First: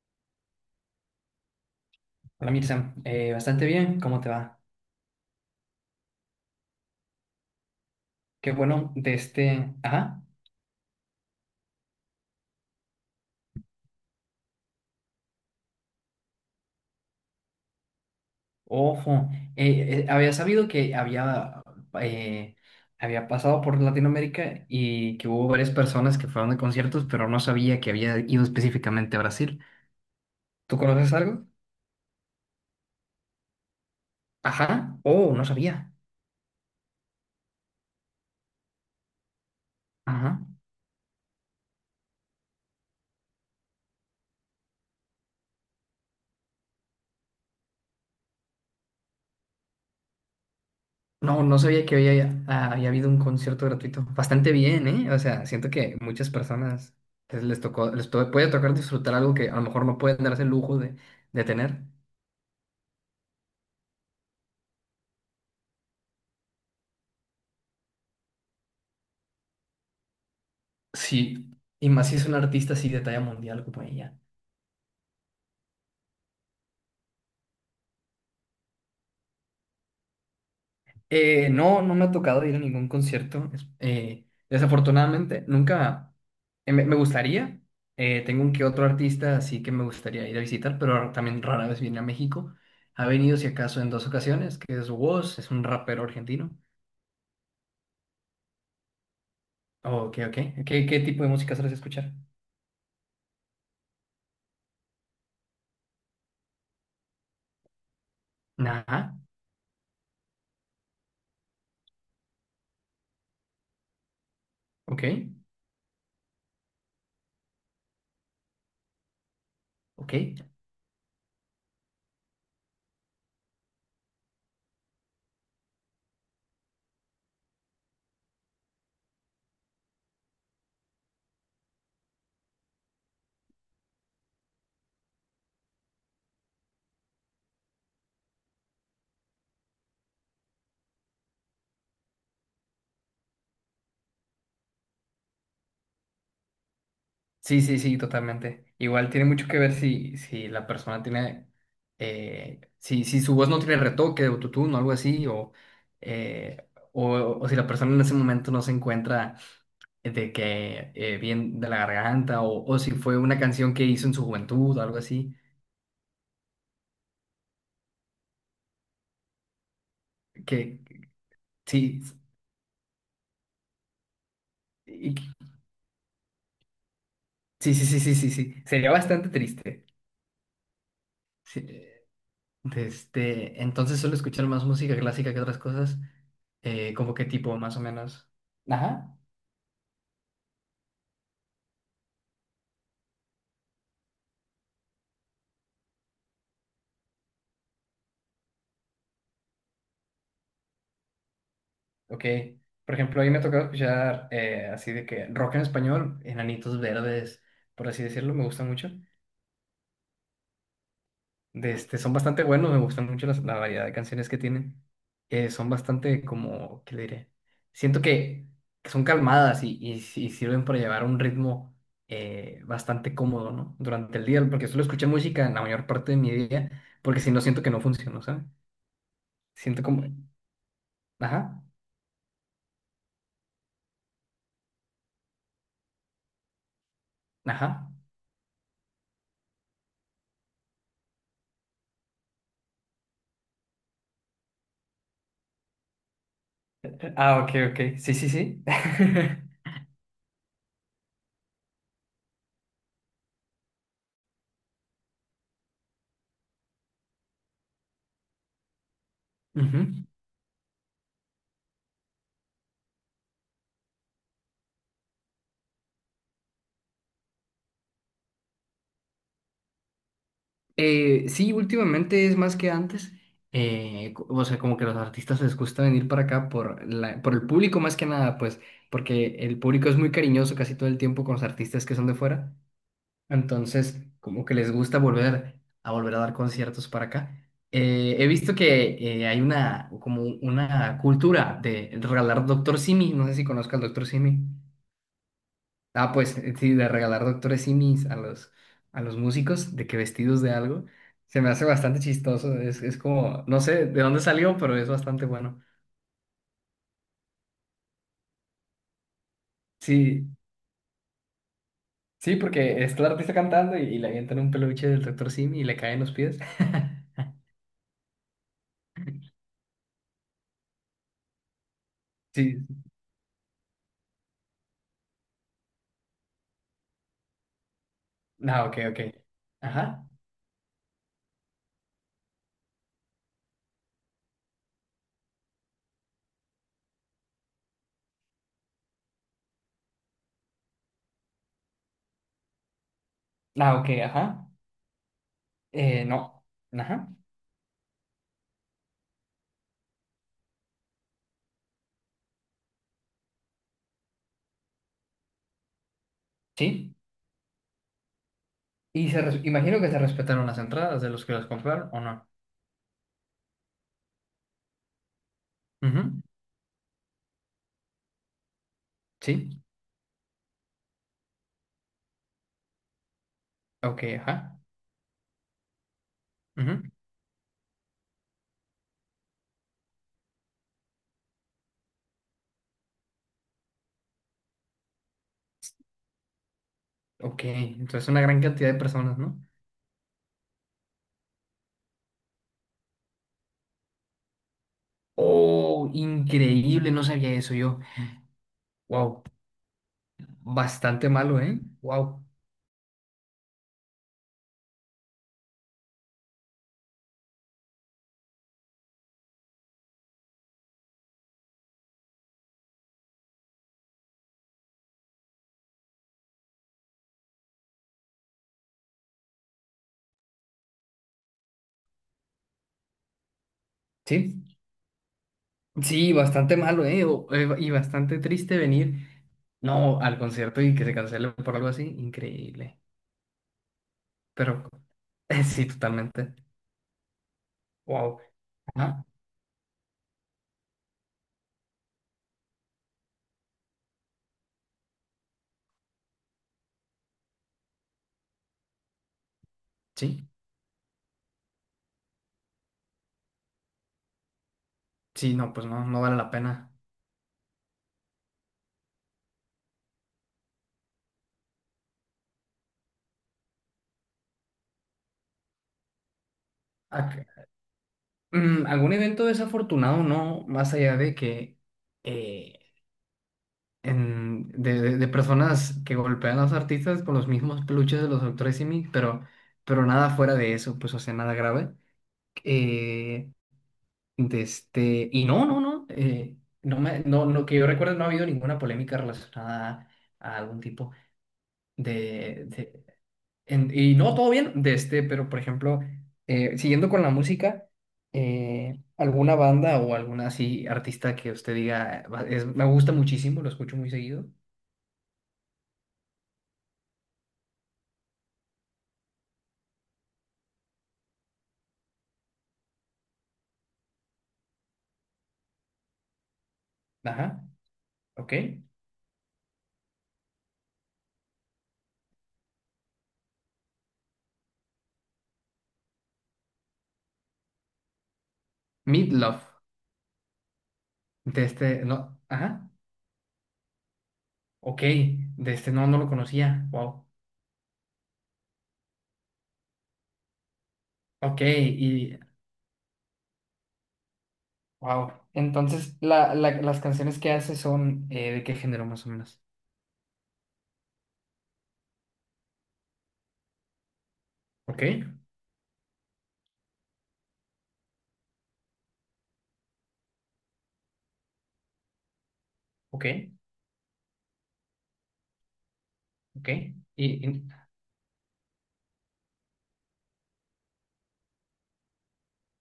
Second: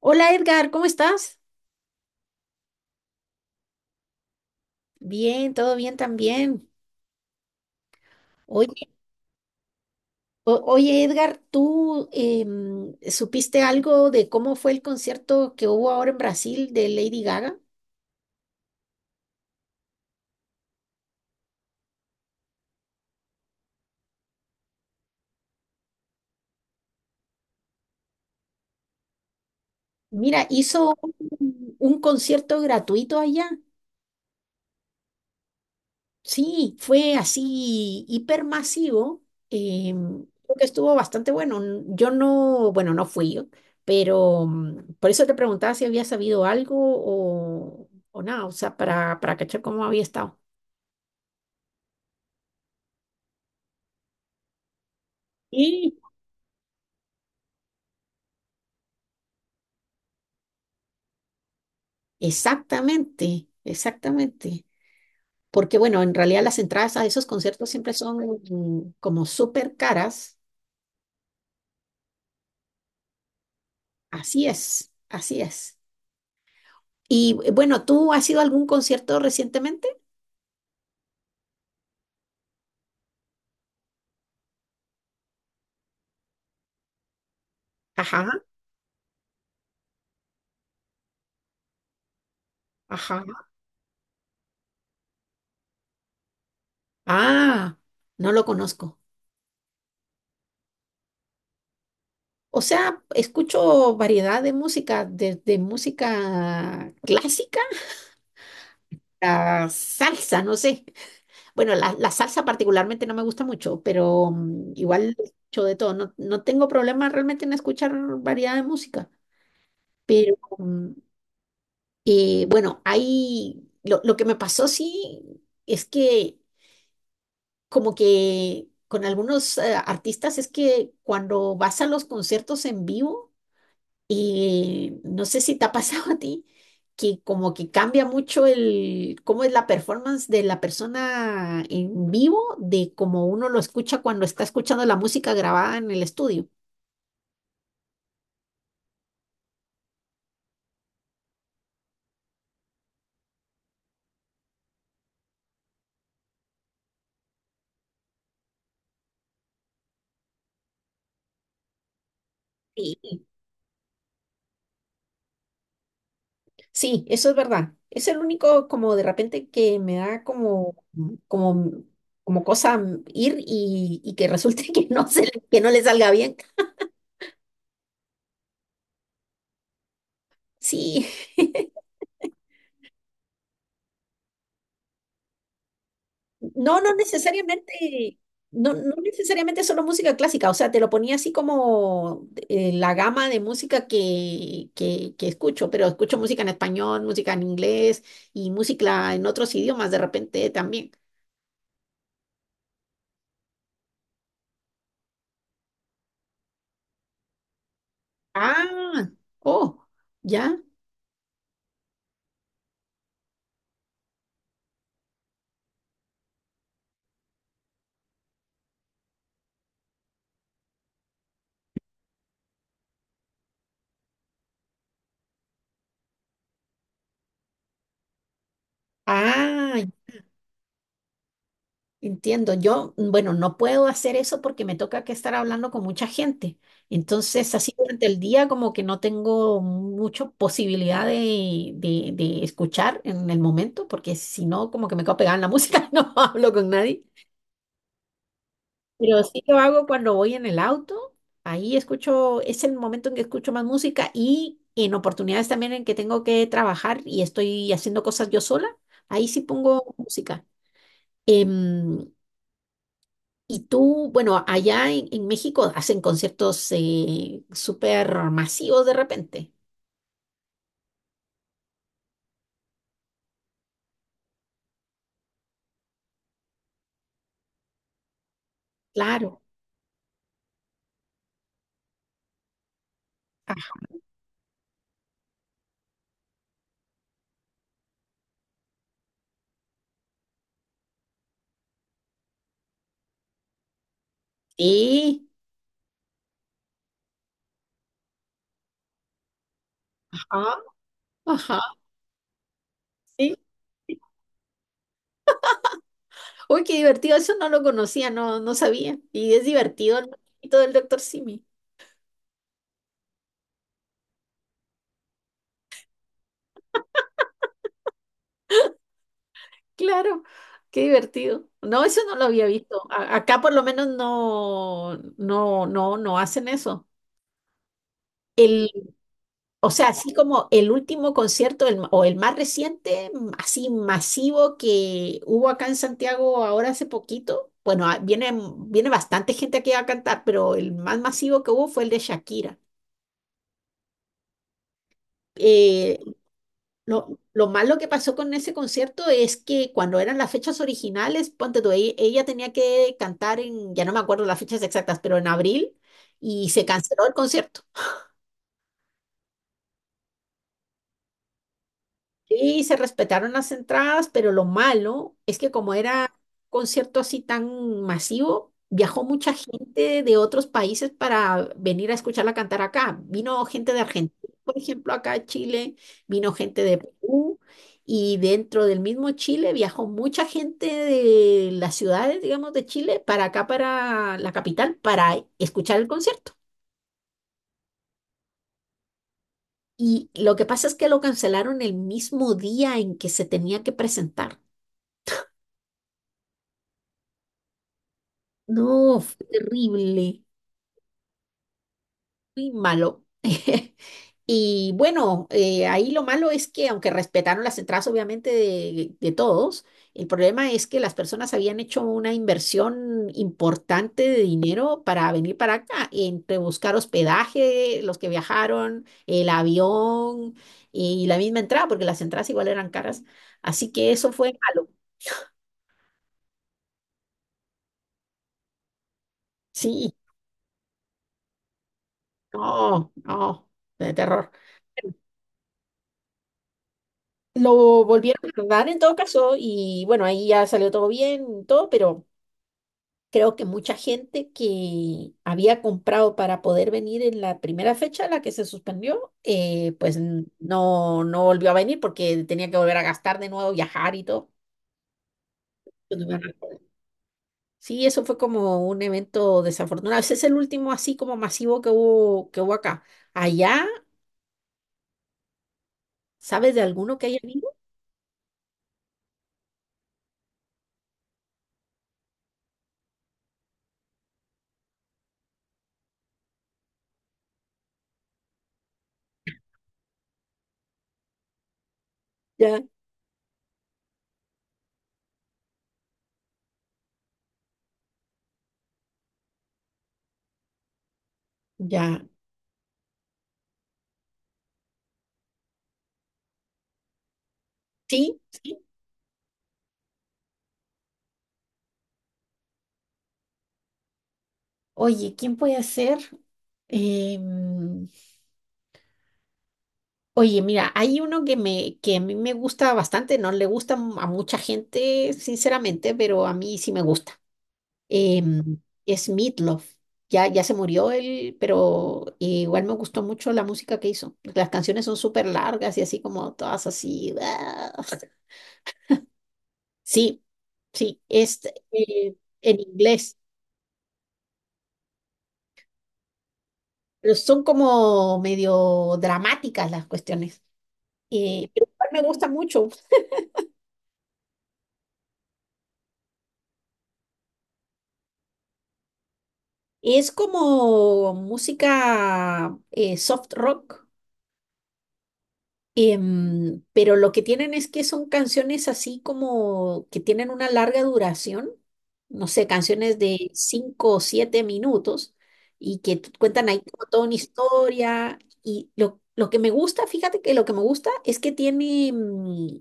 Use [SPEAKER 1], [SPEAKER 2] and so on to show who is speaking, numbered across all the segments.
[SPEAKER 1] Hola Edgar, ¿cómo estás?
[SPEAKER 2] Hola Mirza, bastante bien, ¿cómo te va?
[SPEAKER 1] Bien, todo bien también.
[SPEAKER 2] Qué
[SPEAKER 1] Oye,
[SPEAKER 2] bueno, de este, ajá,
[SPEAKER 1] Edgar, ¿tú supiste algo de cómo fue el concierto que hubo ahora en Brasil de Lady Gaga?
[SPEAKER 2] ojo, había sabido que eh, había pasado por Latinoamérica y que hubo varias personas que fueron a conciertos, pero no sabía que había ido específicamente a Brasil.
[SPEAKER 1] Mira,
[SPEAKER 2] ¿Tú
[SPEAKER 1] hizo
[SPEAKER 2] conoces algo?
[SPEAKER 1] un concierto gratuito allá.
[SPEAKER 2] Ajá, oh, no sabía,
[SPEAKER 1] Sí, fue así hipermasivo.
[SPEAKER 2] ajá,
[SPEAKER 1] Creo que estuvo bastante bueno. Yo no, bueno, no fui yo, pero por eso te preguntaba si había sabido algo o nada, o sea, para cachar cómo había estado.
[SPEAKER 2] no, no sabía que había habido un concierto gratuito, bastante bien, ¿eh? O sea, siento que
[SPEAKER 1] Sí,
[SPEAKER 2] muchas personas les tocó, puede tocar disfrutar algo que a lo mejor no pueden darse el lujo de tener.
[SPEAKER 1] exactamente, exactamente. Porque bueno, en realidad las entradas a esos conciertos siempre son como súper caras.
[SPEAKER 2] Sí, y más si es un artista así de talla mundial como ella.
[SPEAKER 1] Así es, así es. Y bueno, ¿tú has ido a algún concierto recientemente?
[SPEAKER 2] No, no me ha tocado ir a ningún concierto. Desafortunadamente, nunca. Me gustaría.
[SPEAKER 1] Ajá,
[SPEAKER 2] Tengo un que otro artista así que me gustaría ir a visitar, pero también rara vez viene a México. Ha
[SPEAKER 1] ajá.
[SPEAKER 2] venido, si acaso, en dos ocasiones, que es Woz, es un rapero argentino.
[SPEAKER 1] Ah, no lo conozco.
[SPEAKER 2] Oh, ok, ok. ¿Qué tipo de música sueles escuchar?
[SPEAKER 1] O sea, escucho variedad de música, desde música clásica
[SPEAKER 2] Ajá,
[SPEAKER 1] a salsa, no sé. Bueno, la salsa particularmente no me gusta mucho, pero
[SPEAKER 2] ok,
[SPEAKER 1] igual escucho de todo. No, no tengo problema realmente en escuchar variedad de música,
[SPEAKER 2] ok.
[SPEAKER 1] pero bueno, lo que me pasó sí es que como que con algunos artistas es que cuando vas a los conciertos en vivo, y no sé si te ha pasado a ti que como que cambia mucho el cómo es la performance de la persona en vivo de cómo uno lo escucha cuando está escuchando la música grabada en el estudio.
[SPEAKER 2] Sí, sí, sí, totalmente. Igual tiene mucho que ver si, la persona tiene, si su voz no tiene retoque de autotune o algo así, eh, o, o, si la persona en ese momento no se encuentra de que bien de la garganta, o si
[SPEAKER 1] Sí,
[SPEAKER 2] fue una canción que hizo en su juventud o algo así,
[SPEAKER 1] sí, eso es verdad. Es el único como de repente que me da como
[SPEAKER 2] que
[SPEAKER 1] como
[SPEAKER 2] sí,
[SPEAKER 1] como cosa ir y que resulte que no se,
[SPEAKER 2] y-
[SPEAKER 1] que no le salga bien.
[SPEAKER 2] sí, sí, sí, sí, sí, sí, sería bastante triste.
[SPEAKER 1] Sí.
[SPEAKER 2] Sí, este, entonces suelo escuchar más música clásica que otras cosas,
[SPEAKER 1] No, no
[SPEAKER 2] como que tipo, más o
[SPEAKER 1] necesariamente,
[SPEAKER 2] menos.
[SPEAKER 1] no, no
[SPEAKER 2] Ajá.
[SPEAKER 1] necesariamente solo música clásica, o sea, te lo ponía así como la gama de música que escucho, pero escucho música en español, música en inglés y música en otros idiomas de repente también.
[SPEAKER 2] Ok, por ejemplo, ahí me ha escuchar así de que rock en español, Enanitos Verdes, por así decirlo, me gusta mucho.
[SPEAKER 1] Ah, oh, ya.
[SPEAKER 2] De este, son bastante buenos, me gustan mucho la variedad de canciones que tienen. Son bastante como, ¿qué le diré? Siento que son calmadas y sirven para llevar un ritmo bastante cómodo, ¿no? Durante el día, porque suelo escuchar música en la mayor parte de mi día, porque si no siento que no funciono, ¿sabes?
[SPEAKER 1] Ah,
[SPEAKER 2] Siento como... Ajá,
[SPEAKER 1] entiendo, yo, bueno, no puedo hacer eso porque me toca que estar hablando con mucha gente. Entonces, así
[SPEAKER 2] ajá.
[SPEAKER 1] durante el día como que no tengo mucha posibilidad de, de escuchar en el momento, porque si no, como que me quedo pegada en la música y no hablo con nadie.
[SPEAKER 2] Ah, ok, ok, sí, sí, sí.
[SPEAKER 1] Pero sí lo hago cuando voy en el auto, ahí escucho, es el momento en que escucho más música y en oportunidades también en que tengo que trabajar y estoy haciendo cosas yo sola, ahí sí
[SPEAKER 2] Ujú.
[SPEAKER 1] pongo música. Em, Y tú, bueno, allá en México hacen conciertos súper masivos de repente.
[SPEAKER 2] Sí, últimamente es más que antes. O sea, como que los artistas les gusta venir para acá por por el público más que nada, pues, porque
[SPEAKER 1] Claro.
[SPEAKER 2] el público es muy cariñoso casi todo el tiempo con los artistas que son de fuera.
[SPEAKER 1] Ajá.
[SPEAKER 2] Entonces, como que les gusta volver a dar conciertos para acá. He visto que hay una como una cultura de regalar Doctor Simi. No sé si conozcas al Doctor Simi.
[SPEAKER 1] Sí.
[SPEAKER 2] Ah, pues sí, de regalar doctores simis a los músicos, de que vestidos de
[SPEAKER 1] Ajá.
[SPEAKER 2] algo, se me
[SPEAKER 1] Ajá.
[SPEAKER 2] hace bastante chistoso. Es
[SPEAKER 1] Sí.
[SPEAKER 2] como, no sé de dónde salió, pero es bastante bueno.
[SPEAKER 1] Uy, qué divertido. Eso no lo conocía, no, no sabía. Y es divertido
[SPEAKER 2] Sí,
[SPEAKER 1] el todo del doctor Simi.
[SPEAKER 2] sí, porque está el artista cantando y le avientan un peluche del doctor simi y le caen los pies.
[SPEAKER 1] Claro. Qué divertido. No, eso no lo había
[SPEAKER 2] Sí,
[SPEAKER 1] visto. Acá por lo menos no, no, no, no hacen eso.
[SPEAKER 2] ah, ok, ok.
[SPEAKER 1] O sea,
[SPEAKER 2] Ajá,
[SPEAKER 1] así como el último concierto o el más reciente, así masivo que hubo acá en Santiago ahora hace poquito. Bueno, ah, viene, viene bastante gente aquí a cantar, pero el más masivo que hubo fue el de Shakira.
[SPEAKER 2] ah, ok, ajá.
[SPEAKER 1] Eh,
[SPEAKER 2] No, ajá,
[SPEAKER 1] lo malo que pasó con ese concierto es que cuando eran las fechas originales, ponte tú, ella tenía que cantar en, ya no me acuerdo las fechas exactas, pero en abril y se
[SPEAKER 2] sí.
[SPEAKER 1] canceló el concierto.
[SPEAKER 2] Imagino que se respetaron las entradas de los que las compraron, ¿o no?
[SPEAKER 1] Sí, se respetaron las entradas, pero lo malo es que como era
[SPEAKER 2] Ujú,
[SPEAKER 1] un concierto así tan masivo, viajó mucha
[SPEAKER 2] sí,
[SPEAKER 1] gente de otros países para venir a escucharla cantar acá. Vino gente de
[SPEAKER 2] ok,
[SPEAKER 1] Argentina, por
[SPEAKER 2] ajá.
[SPEAKER 1] ejemplo, acá a Chile, vino gente de
[SPEAKER 2] Ujú.
[SPEAKER 1] Perú y dentro del mismo Chile viajó mucha gente de las ciudades, digamos, de Chile para acá, para la capital, para escuchar el concierto.
[SPEAKER 2] Ok, entonces una gran cantidad de personas, ¿no?
[SPEAKER 1] Y lo que pasa es que lo cancelaron el mismo día en que se tenía que presentar.
[SPEAKER 2] Oh, increíble, no sabía eso yo.
[SPEAKER 1] No,
[SPEAKER 2] Wow,
[SPEAKER 1] fue terrible,
[SPEAKER 2] bastante malo, ¿eh? Wow,
[SPEAKER 1] muy malo. Y bueno, ahí lo malo es que aunque respetaron las entradas obviamente de todos, el problema es que las personas habían hecho una inversión importante de dinero para venir para acá, entre buscar hospedaje, los que viajaron, el avión y la misma entrada, porque las entradas igual eran caras. Así que eso fue
[SPEAKER 2] sí,
[SPEAKER 1] malo.
[SPEAKER 2] sí, bastante malo, ¿eh? Y bastante triste venir,
[SPEAKER 1] Sí,
[SPEAKER 2] no, al concierto y que se cancele por algo así, increíble.
[SPEAKER 1] no, no, de terror.
[SPEAKER 2] Pero sí, totalmente.
[SPEAKER 1] Lo
[SPEAKER 2] Wow,
[SPEAKER 1] volvieron a dar en todo
[SPEAKER 2] ah,
[SPEAKER 1] caso y bueno, ahí ya salió todo bien, todo, pero creo que mucha gente que había comprado para poder venir en la primera fecha, la que se suspendió, pues
[SPEAKER 2] sí,
[SPEAKER 1] no volvió a venir porque tenía que volver a gastar de nuevo, viajar y todo.
[SPEAKER 2] sí, no, pues no,
[SPEAKER 1] Yo
[SPEAKER 2] no
[SPEAKER 1] no
[SPEAKER 2] vale
[SPEAKER 1] me
[SPEAKER 2] la
[SPEAKER 1] recuerdo.
[SPEAKER 2] pena.
[SPEAKER 1] Sí, eso fue como un evento desafortunado. Ese es el último así como masivo que hubo acá. Allá, ¿sabes de alguno que haya
[SPEAKER 2] Ac-
[SPEAKER 1] habido?
[SPEAKER 2] ¿Algún evento desafortunado, no? Más allá de que eh, de personas que golpean a los artistas con los mismos peluches de los doctores Simi, pero nada fuera de eso, pues, o sea, nada grave.
[SPEAKER 1] Ya,
[SPEAKER 2] Eh, de este, y no, no, no, no, me, no, no, que yo recuerdo no ha habido ninguna polémica relacionada a algún tipo
[SPEAKER 1] ya.
[SPEAKER 2] de, de- y no, todo bien, de este, pero por ejemplo, siguiendo con la música,
[SPEAKER 1] Sí, sí.
[SPEAKER 2] alguna banda o alguna así artista que usted diga, Me gusta muchísimo, lo escucho muy seguido".
[SPEAKER 1] Oye, ¿quién puede ser? Em, oye, mira, hay uno que a mí me gusta bastante, no le gusta a mucha gente, sinceramente, pero a mí sí me gusta.
[SPEAKER 2] Ajá, ok.
[SPEAKER 1] Em, es Meatloaf. Ya, ya se murió él, pero igual me gustó mucho la música que hizo. Las canciones son súper largas y así como todas así.
[SPEAKER 2] Meatloaf,
[SPEAKER 1] Sí, sí, es
[SPEAKER 2] de este,
[SPEAKER 1] eh,
[SPEAKER 2] no,
[SPEAKER 1] en
[SPEAKER 2] ajá,
[SPEAKER 1] inglés,
[SPEAKER 2] ok, de este no, no lo conocía, wow,
[SPEAKER 1] pero son como medio dramáticas las cuestiones.
[SPEAKER 2] ok,
[SPEAKER 1] Pero igual me
[SPEAKER 2] y,
[SPEAKER 1] gusta mucho.
[SPEAKER 2] wow. Entonces, la- las canciones que hace son de qué género más o menos.
[SPEAKER 1] Es como música soft rock,
[SPEAKER 2] Ok,
[SPEAKER 1] pero lo que tienen es que son canciones así como que tienen una larga duración, no sé, canciones
[SPEAKER 2] ok,
[SPEAKER 1] de 5 o 7 minutos y que cuentan
[SPEAKER 2] ok,
[SPEAKER 1] ahí como toda una
[SPEAKER 2] y, y-
[SPEAKER 1] historia. Y lo que me gusta, fíjate que lo que me gusta es que tiene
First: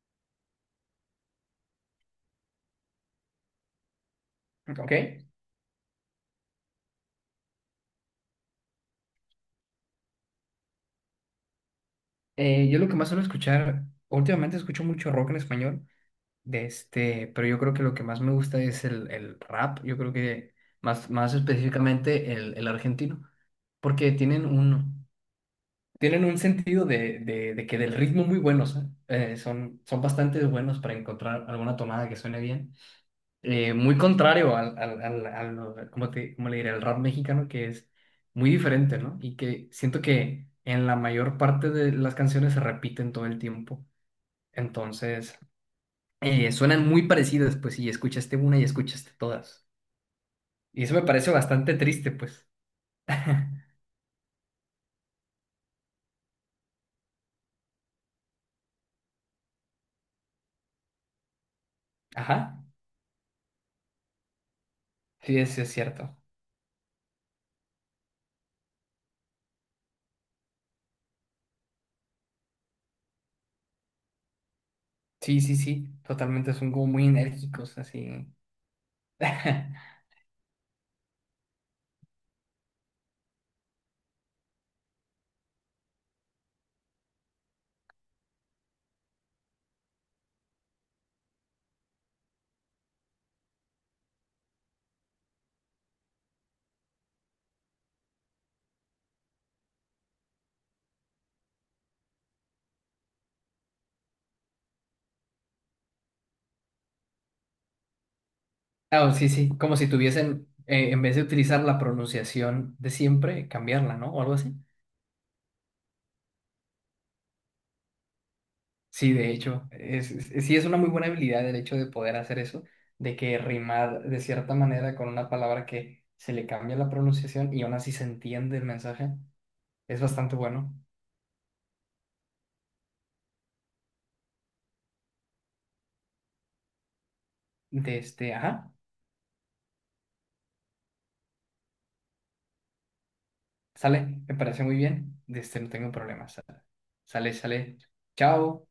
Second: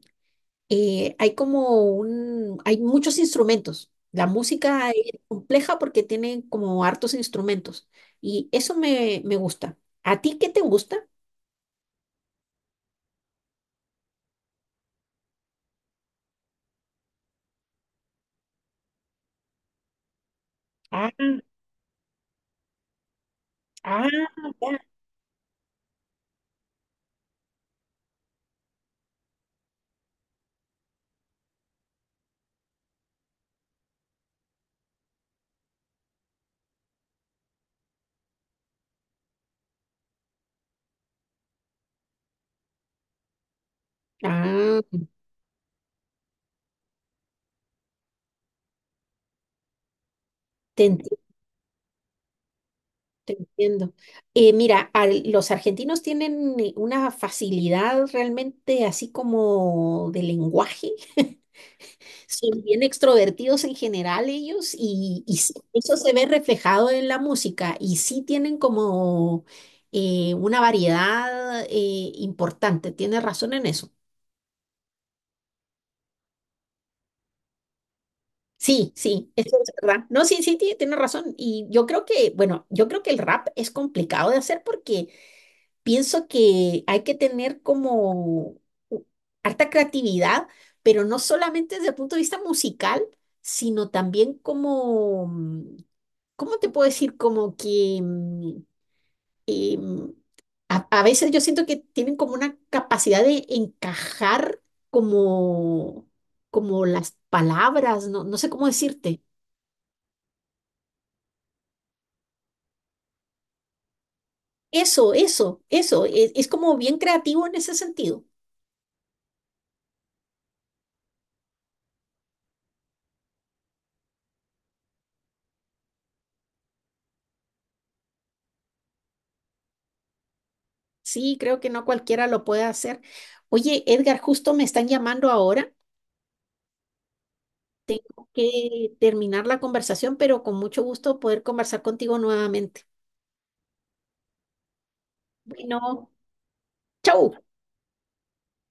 [SPEAKER 1] hay como un, hay muchos instrumentos. La música
[SPEAKER 2] ok.
[SPEAKER 1] es compleja porque tiene como hartos instrumentos y eso me, me gusta. ¿A ti qué te gusta?
[SPEAKER 2] Yo lo que más suelo escuchar, últimamente escucho mucho rock en español, de este, pero yo creo que lo que más me gusta es el rap, yo creo que más,
[SPEAKER 1] Ah,
[SPEAKER 2] más específicamente el argentino,
[SPEAKER 1] ah,
[SPEAKER 2] porque
[SPEAKER 1] ya.
[SPEAKER 2] tienen un sentido de que del ritmo muy buenos, ¿eh? Son bastante buenos para encontrar alguna tomada que suene bien. Muy contrario cómo le diré? El rap mexicano que es muy diferente, ¿no? Y que siento que en la mayor parte de las canciones se repiten todo el tiempo.
[SPEAKER 1] Ah,
[SPEAKER 2] Entonces, suenan muy parecidas, pues, y escuchaste una y escuchaste todas. Y
[SPEAKER 1] te
[SPEAKER 2] eso me
[SPEAKER 1] entiendo,
[SPEAKER 2] parece bastante triste, pues.
[SPEAKER 1] te entiendo. Mira, los argentinos tienen una facilidad realmente así como de lenguaje. Son
[SPEAKER 2] Ajá,
[SPEAKER 1] bien extrovertidos en general ellos y
[SPEAKER 2] sí,
[SPEAKER 1] sí,
[SPEAKER 2] eso es
[SPEAKER 1] eso se
[SPEAKER 2] cierto.
[SPEAKER 1] ve reflejado en la música y sí tienen como una variedad importante, tienes razón en eso.
[SPEAKER 2] Sí, sí, sí, totalmente, son como muy enérgicos, así.
[SPEAKER 1] Sí, sí, eso es verdad. No, sí, sí, tienes razón. Y yo creo que, bueno, yo creo que el rap es complicado de hacer porque pienso que hay que tener como u- harta creatividad, pero no solamente desde el punto de vista musical, sino también como... ¿cómo te puedo decir? Como que, que, mm, a veces yo siento que tienen como una capacidad de encajar como, como las palabras, no, no sé cómo
[SPEAKER 2] Ah,
[SPEAKER 1] decirte.
[SPEAKER 2] sí, sí, como si tuviesen, en vez de utilizar la pronunciación de siempre, cambiarla, ¿no? O algo así.
[SPEAKER 1] Eso, es como bien creativo en ese sentido.
[SPEAKER 2] Sí, de hecho, sí es una muy buena habilidad el hecho de poder hacer eso, de que rimar de cierta manera con una palabra que se le cambia la pronunciación y aún así se entiende el mensaje, es bastante bueno.
[SPEAKER 1] Sí, creo que no cualquiera lo puede hacer. Oye, Edgar, justo me están llamando ahora.
[SPEAKER 2] De
[SPEAKER 1] Tengo
[SPEAKER 2] este, ajá,
[SPEAKER 1] que terminar la conversación, pero con mucho gusto poder conversar contigo nuevamente.
[SPEAKER 2] sale, me parece muy bien, de este, no tengo
[SPEAKER 1] Bueno,
[SPEAKER 2] problemas, sale, sale,
[SPEAKER 1] chau.
[SPEAKER 2] sale, chao.